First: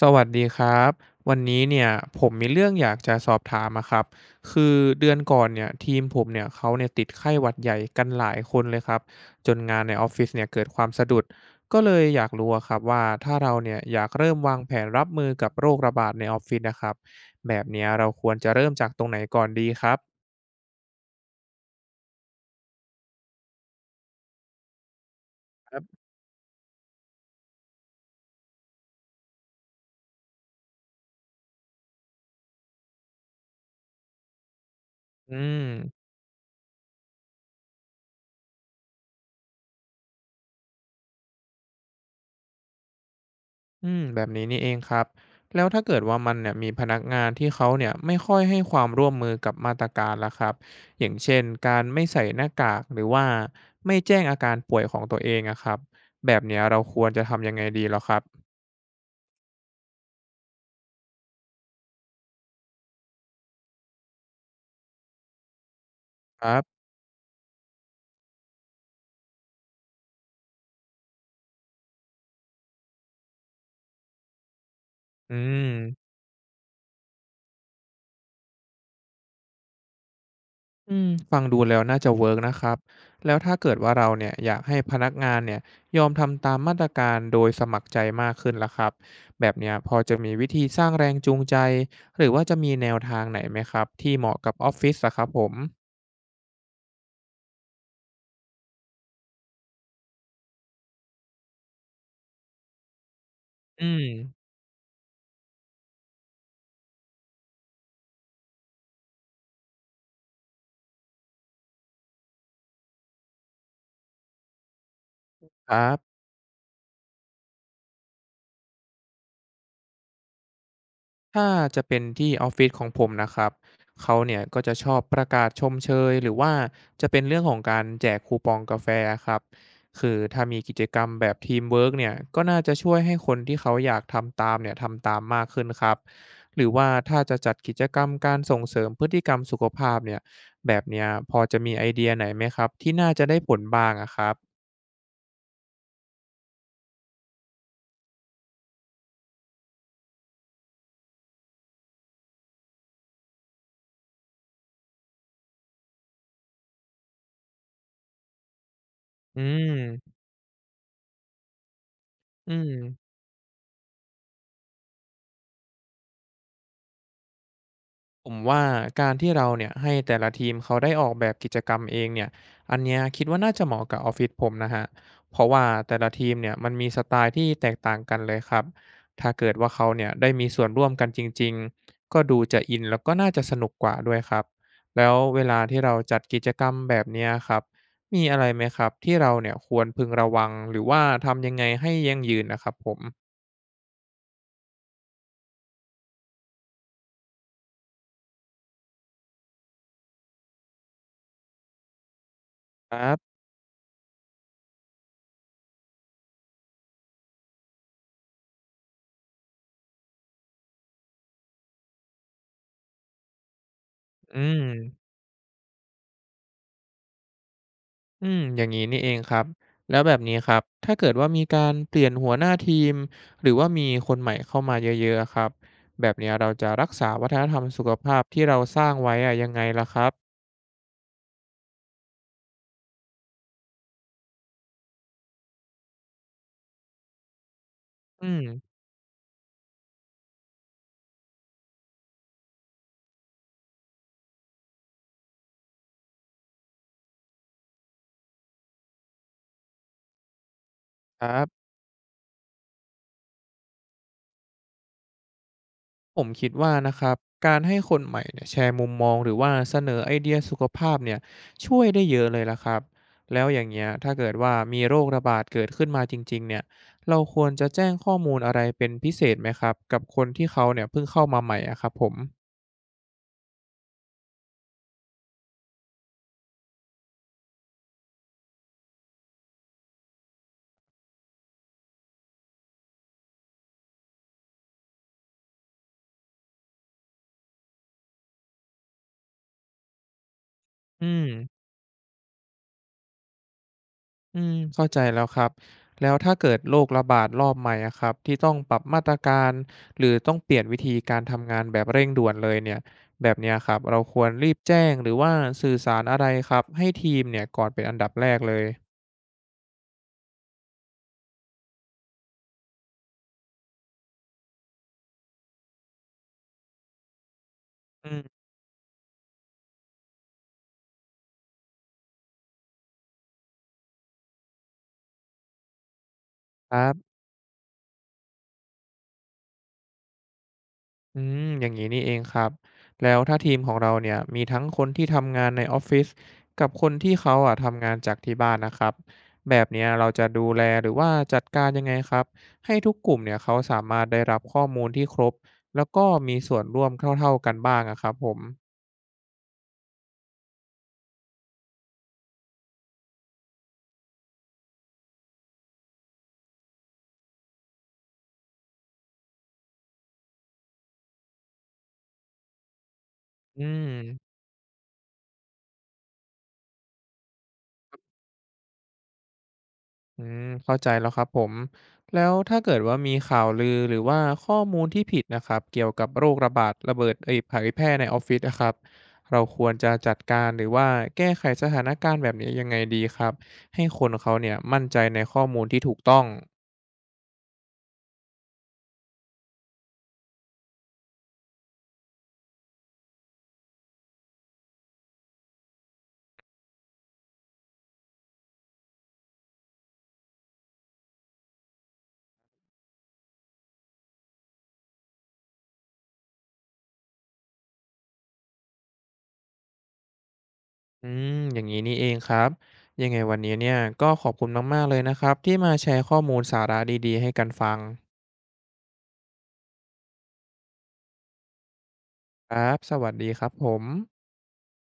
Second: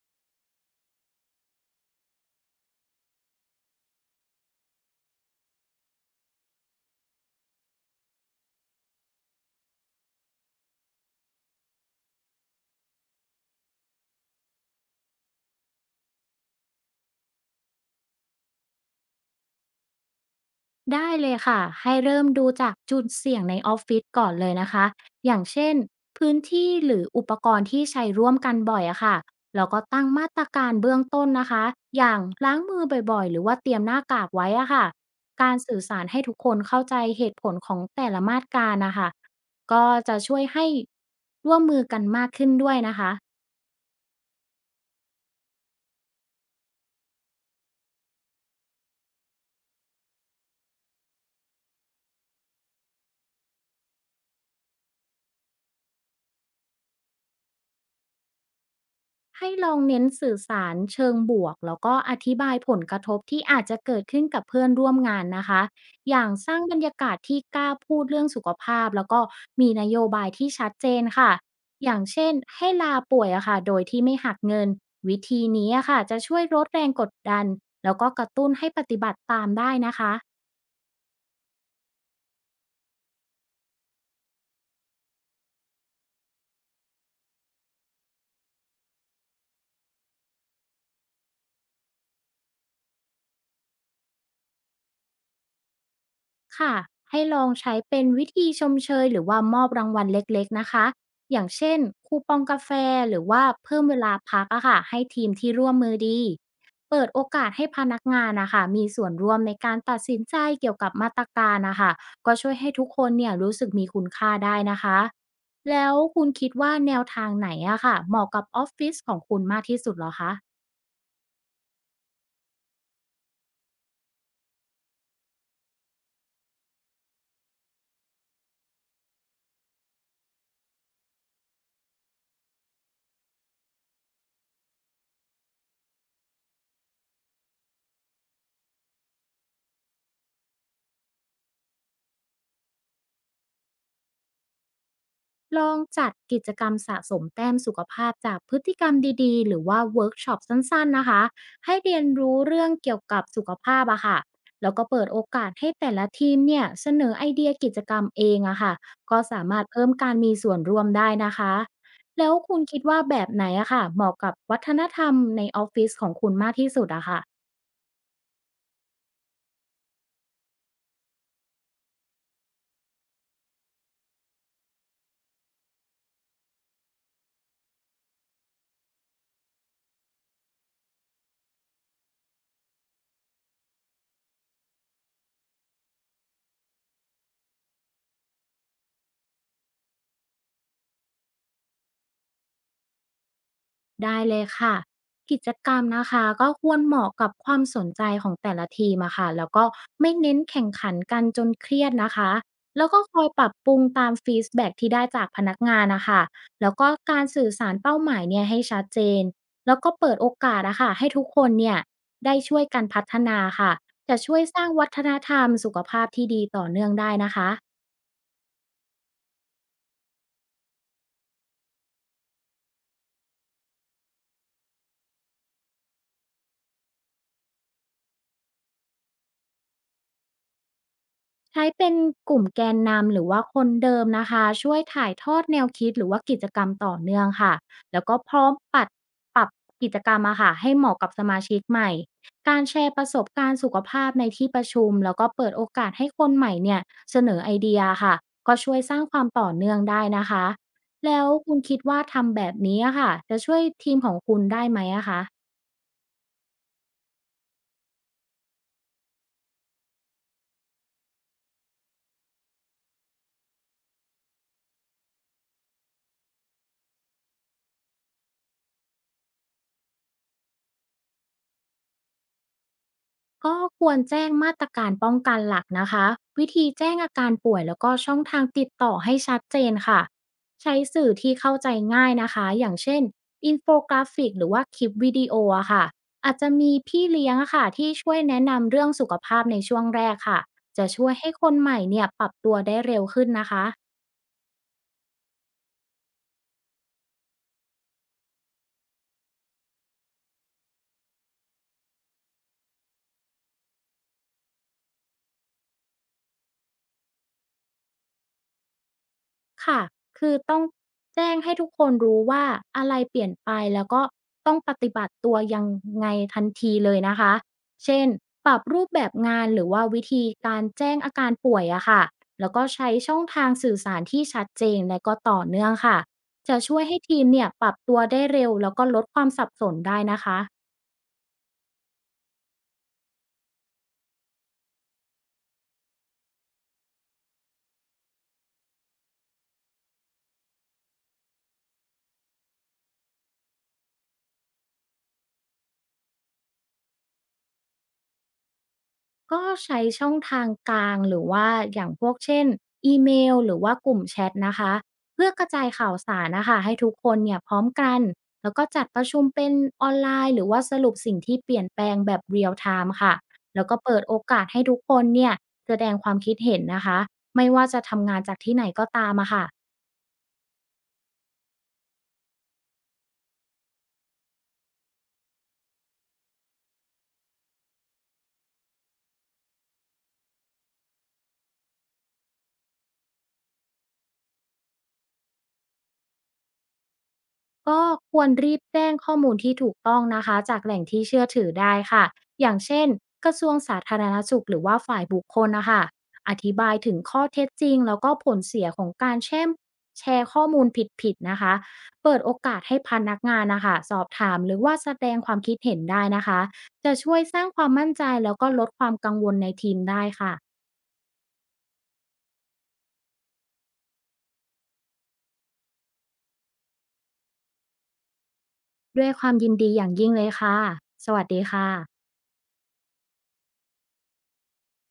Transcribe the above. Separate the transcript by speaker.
Speaker 1: สวัสดีครับวันนี้เนี่ยผมมีเรื่องอยากจะสอบถามอะครับคือเดือนก่อนเนี่ยทีมผมเนี่ยเขาเนี่ยติดไข้หวัดใหญ่กันหลายคนเลยครับจนงานในออฟฟิศเนี่ยเกิดความสะดุดก็เลยอยากรู้อะครับว่าถ้าเราเนี่ยอยากเริ่มวางแผนรับมือกับโรคระบาดในออฟฟิศนะครับแบบเนี้ยเราควรจะเริ่มจากตรงไหนก่อนดีครับ
Speaker 2: ได้เลยค่ะให้เริ่มดูจากจุดเสี่ยงในออฟฟิศก่อนเลยนะคะอย่างเช่
Speaker 1: ค
Speaker 2: น
Speaker 1: รับ
Speaker 2: พื้นที่หรืออุปกรณ์ที่ใช้ร่วมกันบ่อยอะค่ะแล้วก็ตั้งมาตรการเบื้องต้นนะคะอย่างล้างมือบ่อยๆหรือว่าเตรียมหน้ากากไว้อะค่ะ
Speaker 1: อื
Speaker 2: การ
Speaker 1: ม
Speaker 2: สื่อสารให้ทุกคนเข้าใจเหตุผลของแต่ละมาตรการนะคะก็จะช่วยให้ร่วมมือกันมากขึ้นด้วยนะคะ
Speaker 1: อืมแบบนี้นี่เองครับแล้วถ้าเกิดว่ามันเนี่ยมีพนักงานที่เขาเนี่ยไม่ค่อยให้ความร่วมมือกับมาตรการล่ะครับอย่างเช่นการไม่ใส่หน้ากากหรือว่าไม่แจ้งอาการป่วยของตัวเองอะครับแบบเนี้ยเราควรจะทำยังไงดีเหรอครับ
Speaker 2: ให้ลองเน้นสื่อสารเชิงบวกแล้วก็อธิบายผลกระทบที่อาจจะเกิดขึ้นกับเพื่อนร่วมงานนะคะอย่าง
Speaker 1: ค
Speaker 2: ส
Speaker 1: รั
Speaker 2: ร้างบรร
Speaker 1: บ
Speaker 2: ยากาศที่กล้าพูดเรื่องสุขภาพแล้วก็มีนโยบายที่ชัดเจนค่ะอย่างเช่นให้ลาป่วยอะค่ะโดยที่ไม่หักเงินวิ
Speaker 1: อื
Speaker 2: ธีนี้อะค่ะ
Speaker 1: ม
Speaker 2: จะช่วยลดแรงกดดันแล้วก็กระตุ้นให้ปฏิบัติตามได้นะคะ
Speaker 1: อืมฟังดูแล้วน่าจะเวิร์กนะครับแล้วถ้าเกิดว่าเราเนี่ยอยากให้พนักงานเนี่ยยอมทำตามมาตรการโดยสมัครใจมากขึ้นล่ะครับแบบเนี้ยพอจะมีวิธีสร้างแรงจูงใจหรือว่าจะมีแนวทางไหนไหมครับที่เหมาะกับออฟฟิศอะครับผม
Speaker 2: ค่ะให้ลองใช้เป็นวิธีชมเชยหรือว่ามอบรางวัลเล็กๆนะคะอย่างเช่นคูปองกาแฟหรือว่าเพิ่
Speaker 1: อื
Speaker 2: มเว
Speaker 1: ม
Speaker 2: ลาพักอะค่ะให้ทีมที่ร่วมมือดีเปิดโอกาสให้พนักงานนะคะมีส่วนร่วมในการตัดสินใจเกี่ยวกับมาตรการนะคะก็ช่วยให้ทุกคนเนี่ยรู้สึกมีคุณค่าได้นะคะ
Speaker 1: ครั
Speaker 2: แล้ว
Speaker 1: บ
Speaker 2: คุณคิดว่าแนวทางไหนอะค่ะเหมาะกับออฟฟิศของคุณมากที่สุดเหรอคะ
Speaker 1: ถ้าจะเป็นที่ออฟฟิศของผมนะครับเขาเนี่ยก็จะชอบประกาศชมเชยหรือว่าจะเป็นเรื่องของการแจกคูปองกาแฟครับคือถ้ามีกิจกรรมแบบทีมเวิร์กเนี่ยก็น่าจะช่วยให้คนที่เขาอยากทำตามเนี่ยทำตามมากขึ้นครับหรือว่าถ้าจะจัดกิจกรรมการส่งเสริมพฤติกรรมสุขภาพเนี่ยแบบเนี้ยพอจะมีไอเดียไหนไหมครับที่น่าจะได้ผลบ้างอะครับ
Speaker 2: ลองจัดกิจกรรมสะสมแต้มสุขภาพจากพฤติกรรมดีๆหรือว่าเวิร์กช็อปสั้นๆนะคะให้เรียนรู้เรื่องเกี่ยวกับสุขภาพอะค่ะแล้วก็เปิดโอกาสให้แต่ละทีมเนี่ยเสนอไอเดียกิจกรรมเองอะค่ะก็
Speaker 1: อื
Speaker 2: สามารถเพิ่มการ
Speaker 1: ม
Speaker 2: มีส่วนร่วมได้นะคะแล้ว
Speaker 1: อื
Speaker 2: คุณ
Speaker 1: ม
Speaker 2: คิดว่าแบบไหนอะค่ะเหมาะกับวัฒนธรรมในออฟฟิศของคุณมากที่สุดอะค่ะ
Speaker 1: ผมว่าการที่เราเนี่ยให้แต่ละทีมเขาได้ออกแบบกิจกรรมเองเนี่ยอันเนี้ยคิดว่าน่าจะเหมาะกับออฟฟิศผมนะฮะเพราะว่าแต่ละทีมเนี่ยมันมีสไตล์ที่แตกต่างกันเลยครับถ้าเกิดว่าเขาเนี่ยได้มีส่วนร่วมกันจริงๆก็ดูจะอินแล้วก็น่าจะสนุกกว่าด้วยครับแล้วเวลาที่เราจัดกิจกรรมแบบเนี้ยครับมีอะไรไหมครับที่เราเนี่ยควรพึงระวังหรือว่าทำยังไงให้ยั่งยืนนะครับผม
Speaker 2: ได้เลยค่ะกิจกรรมนะคะก็ควรเหมาะกับความสนใจของแต่ละทีมอะค่ะแล้วก็ไม่เน้นแข่งขันกันจนเครียดนะคะแล้ว
Speaker 1: ค
Speaker 2: ก็
Speaker 1: รั
Speaker 2: คอย
Speaker 1: บ
Speaker 2: ปรับปรุงตามฟีดแบ็กที่ได้จากพนักงานนะคะแล้วก็การสื่อสารเป้าหมายเนี่ยให้ชัดเจนแล้วก็เปิดโอกาสอะค่ะให้ทุกคนเนี่ยได้ช่วยกันพัฒนาค่ะจะช่ว
Speaker 1: อื
Speaker 2: ยส
Speaker 1: ม
Speaker 2: ร้างวัฒนธรรมสุขภาพที่ดีต่อเนื่องได้นะคะ
Speaker 1: อืมอย่างงี้นี่เองครับ แล้วแบบนี้ครับ ถ้าเกิดว่ามีการเปลี่ยนหัวหน้าทีมหรือว่ามีคนใหม่เข้ามาเยอะๆอะครับแบบเนี้ยเราจะรักษาวัฒนธรรมสุขภาพที่เราสร้างไว้อะยังไงล่ะครับ
Speaker 2: ใช้เป็นกลุ่มแกนนำหรือว่าคนเดิมนะคะช่วยถ่ายทอดแนวคิดหรือว่ากิจกรรมต่อเนื่องค่ะแล้วก็
Speaker 1: อื
Speaker 2: พ
Speaker 1: ม
Speaker 2: ร้อมปรับกิจกรรมอะค่ะให้เหมาะกับสมาชิกใหม่การแชร์ประสบการณ์สุขภาพในที่ประชุมแล้วก็เปิดโอกาสให้คนใหม่เนี่ยเสนอไอเดียค่ะก็ช่วยสร้างความต่อเนื่องได้นะคะแล้
Speaker 1: ค
Speaker 2: ว
Speaker 1: รั
Speaker 2: คุณ
Speaker 1: บ
Speaker 2: คิดว่าทำแบบนี้อะค่ะจะช่วยทีมของคุณได้ไหมอะคะ
Speaker 1: ผมคิดว่านะครับการให้คนใหม่เนี่ยแชร์มุมมองหรือว่าเสนอไอเดียสุขภาพเนี่ยช่วยได้เยอะเลยล่ะครับแล้วอย่างเงี้ยถ้าเกิดว่ามีโรคระบาดเกิดขึ้นมาจริงๆเนี่ยเราควรจะแจ้งข้อมูลอะไรเป็นพิเศษไหมครับกับคนที่เขาเนี่ยเพิ่งเข้ามาใหม่อะครับผม
Speaker 2: ก็ควรแจ้งมาตรการป้องกันหลักนะคะวิธีแจ้งอาการป่วยแล้วก็ช่องทางติดต่อให้ชัดเจนค่ะใช้สื่อที่เข้าใจง่ายนะคะอย่างเช่นอินโฟกราฟิกหรือว่าคลิปวิดีโออะค่ะอาจจะมีพี่เลี้ยงอะค่ะที่ช่วยแนะนำเรื่องสุขภาพในช่วงแรกค่ะจะ
Speaker 1: อื
Speaker 2: ช่วย
Speaker 1: ม
Speaker 2: ให้คนใหม่เนี่ยปรับตัวได้เร็วขึ้นนะคะ
Speaker 1: อืมเข้าใจแล้วครับแล้วถ้าเกิดโรคระบาดรอบใหม่อะครับที่ต้องปรับมาตรการหรือต้องเปลี่ยนวิธีการทำงานแบบเร่งด่วนเลยเนี่ยแบบเนี้ยครับเราควรรีบแจ้งหรือว่าสื่อสารอะไรครับให้ทีมเนี่ยก่อนเป็นอันดับแรกเลย
Speaker 2: ค่ะ คือต้องแจ้งให้ทุกคนรู้ว่าอะไรเปลี่ยนไปแล้วก็ต้องปฏิบัติตัวยังไงทันทีเลยนะคะ เช่น
Speaker 1: อืม
Speaker 2: ปรับรูปแบบงานหรือว่าวิธีการแจ้งอาการป่วยอะค่ะ แล้วก็ใช้ช่องทางสื่อสารที่ชัดเจนและก็ต่อเนื่องค่ะจะ
Speaker 1: ค
Speaker 2: ช่วย
Speaker 1: รั
Speaker 2: ให้
Speaker 1: บ
Speaker 2: ทีมเนี่ยปรับตัวได้เร็วแล้วก็ลดความสับสนได้นะคะ
Speaker 1: อืมอย่างนี้นี่เองครับแล้วถ้าทีมของเราเนี่ยมีทั้งคนที่ทำงานในออฟฟิศกับคนที่เขาอ่ะทำงานจากที่บ้านนะครับแบบเนี้ยเราจะดูแลหรือว่าจัดการยังไงครับให้ทุกกลุ่มเนี่ยเขาสามารถได้รับข้อมูลที่ครบแล้วก็มีส่วนร่วมเท่าๆกันบ้างอะครับผม
Speaker 2: ก็ใช้ช่องทางกลางหรือว่าอย่างพวกเช่นอีเมลหรือว่ากลุ่มแชตนะคะเพื่อกระจายข่าวสารนะคะให้ทุกคนเนี่ยพร้อมกันแล้วก็จัดประชุมเป็นออนไลน์หรือว่าสรุปสิ่งที่เปลี่ยนแปลงแบบเรียลไทม์ค่ะ
Speaker 1: อื
Speaker 2: แล้วก็
Speaker 1: ม
Speaker 2: เปิดโอกาสให้ทุกคนเนี่ยแสดงความคิดเห็นนะคะไม่ว่าจะทำงานจากที่ไหนก็ตามอะค่ะ
Speaker 1: อืมเข้าใจแล้วครับผมแล้วถ้าเกิดว่ามีข่าวลือหรือว่าข้อมูลที่ผิดนะครับเกี่ยวกับโรคระบาดระเบิดเอ้ยเผยแพร่ในออฟฟิศนะครับเราควรจะจัดการหรือว่าแก้ไขสถานการณ์แบบนี้ยังไงดีครับให้คนเขาเนี่ยมั่นใจในข้อมูลที่ถูกต้อง
Speaker 2: ก็ควรรีบแจ้งข้อมูลที่ถูกต้องนะคะจากแหล่งที่เชื่อถือได้ค่ะอย่างเช่นกระทรวงสาธารณสุขหรือว่าฝ่ายบุคคลนะคะ อธิบายถึงข้อเท็จจริงแล้วก็ผลเสียของการแชร์ข้อมูลผิดๆนะคะเปิดโอกาสให้พนักงานนะคะสอบถามหรือว่าแสดงความคิดเห็นได้นะคะ จะช่วยสร้างความมั่นใจแล้วก็ลดความกังวลในทีมได้ค่ะ
Speaker 1: อืมอย่างนี้นี่เองครับยังไงวันนี้เนี่ยก็ขอบคุณมากๆเลยนะครับที่มาแชร์ข้อมูลสาระดีๆให้กันฟัง
Speaker 2: ด้วยความยินดีอย่างยิ่งเลยค่ะสวัสดีค่ะ
Speaker 1: ครับสวัสดีครับผม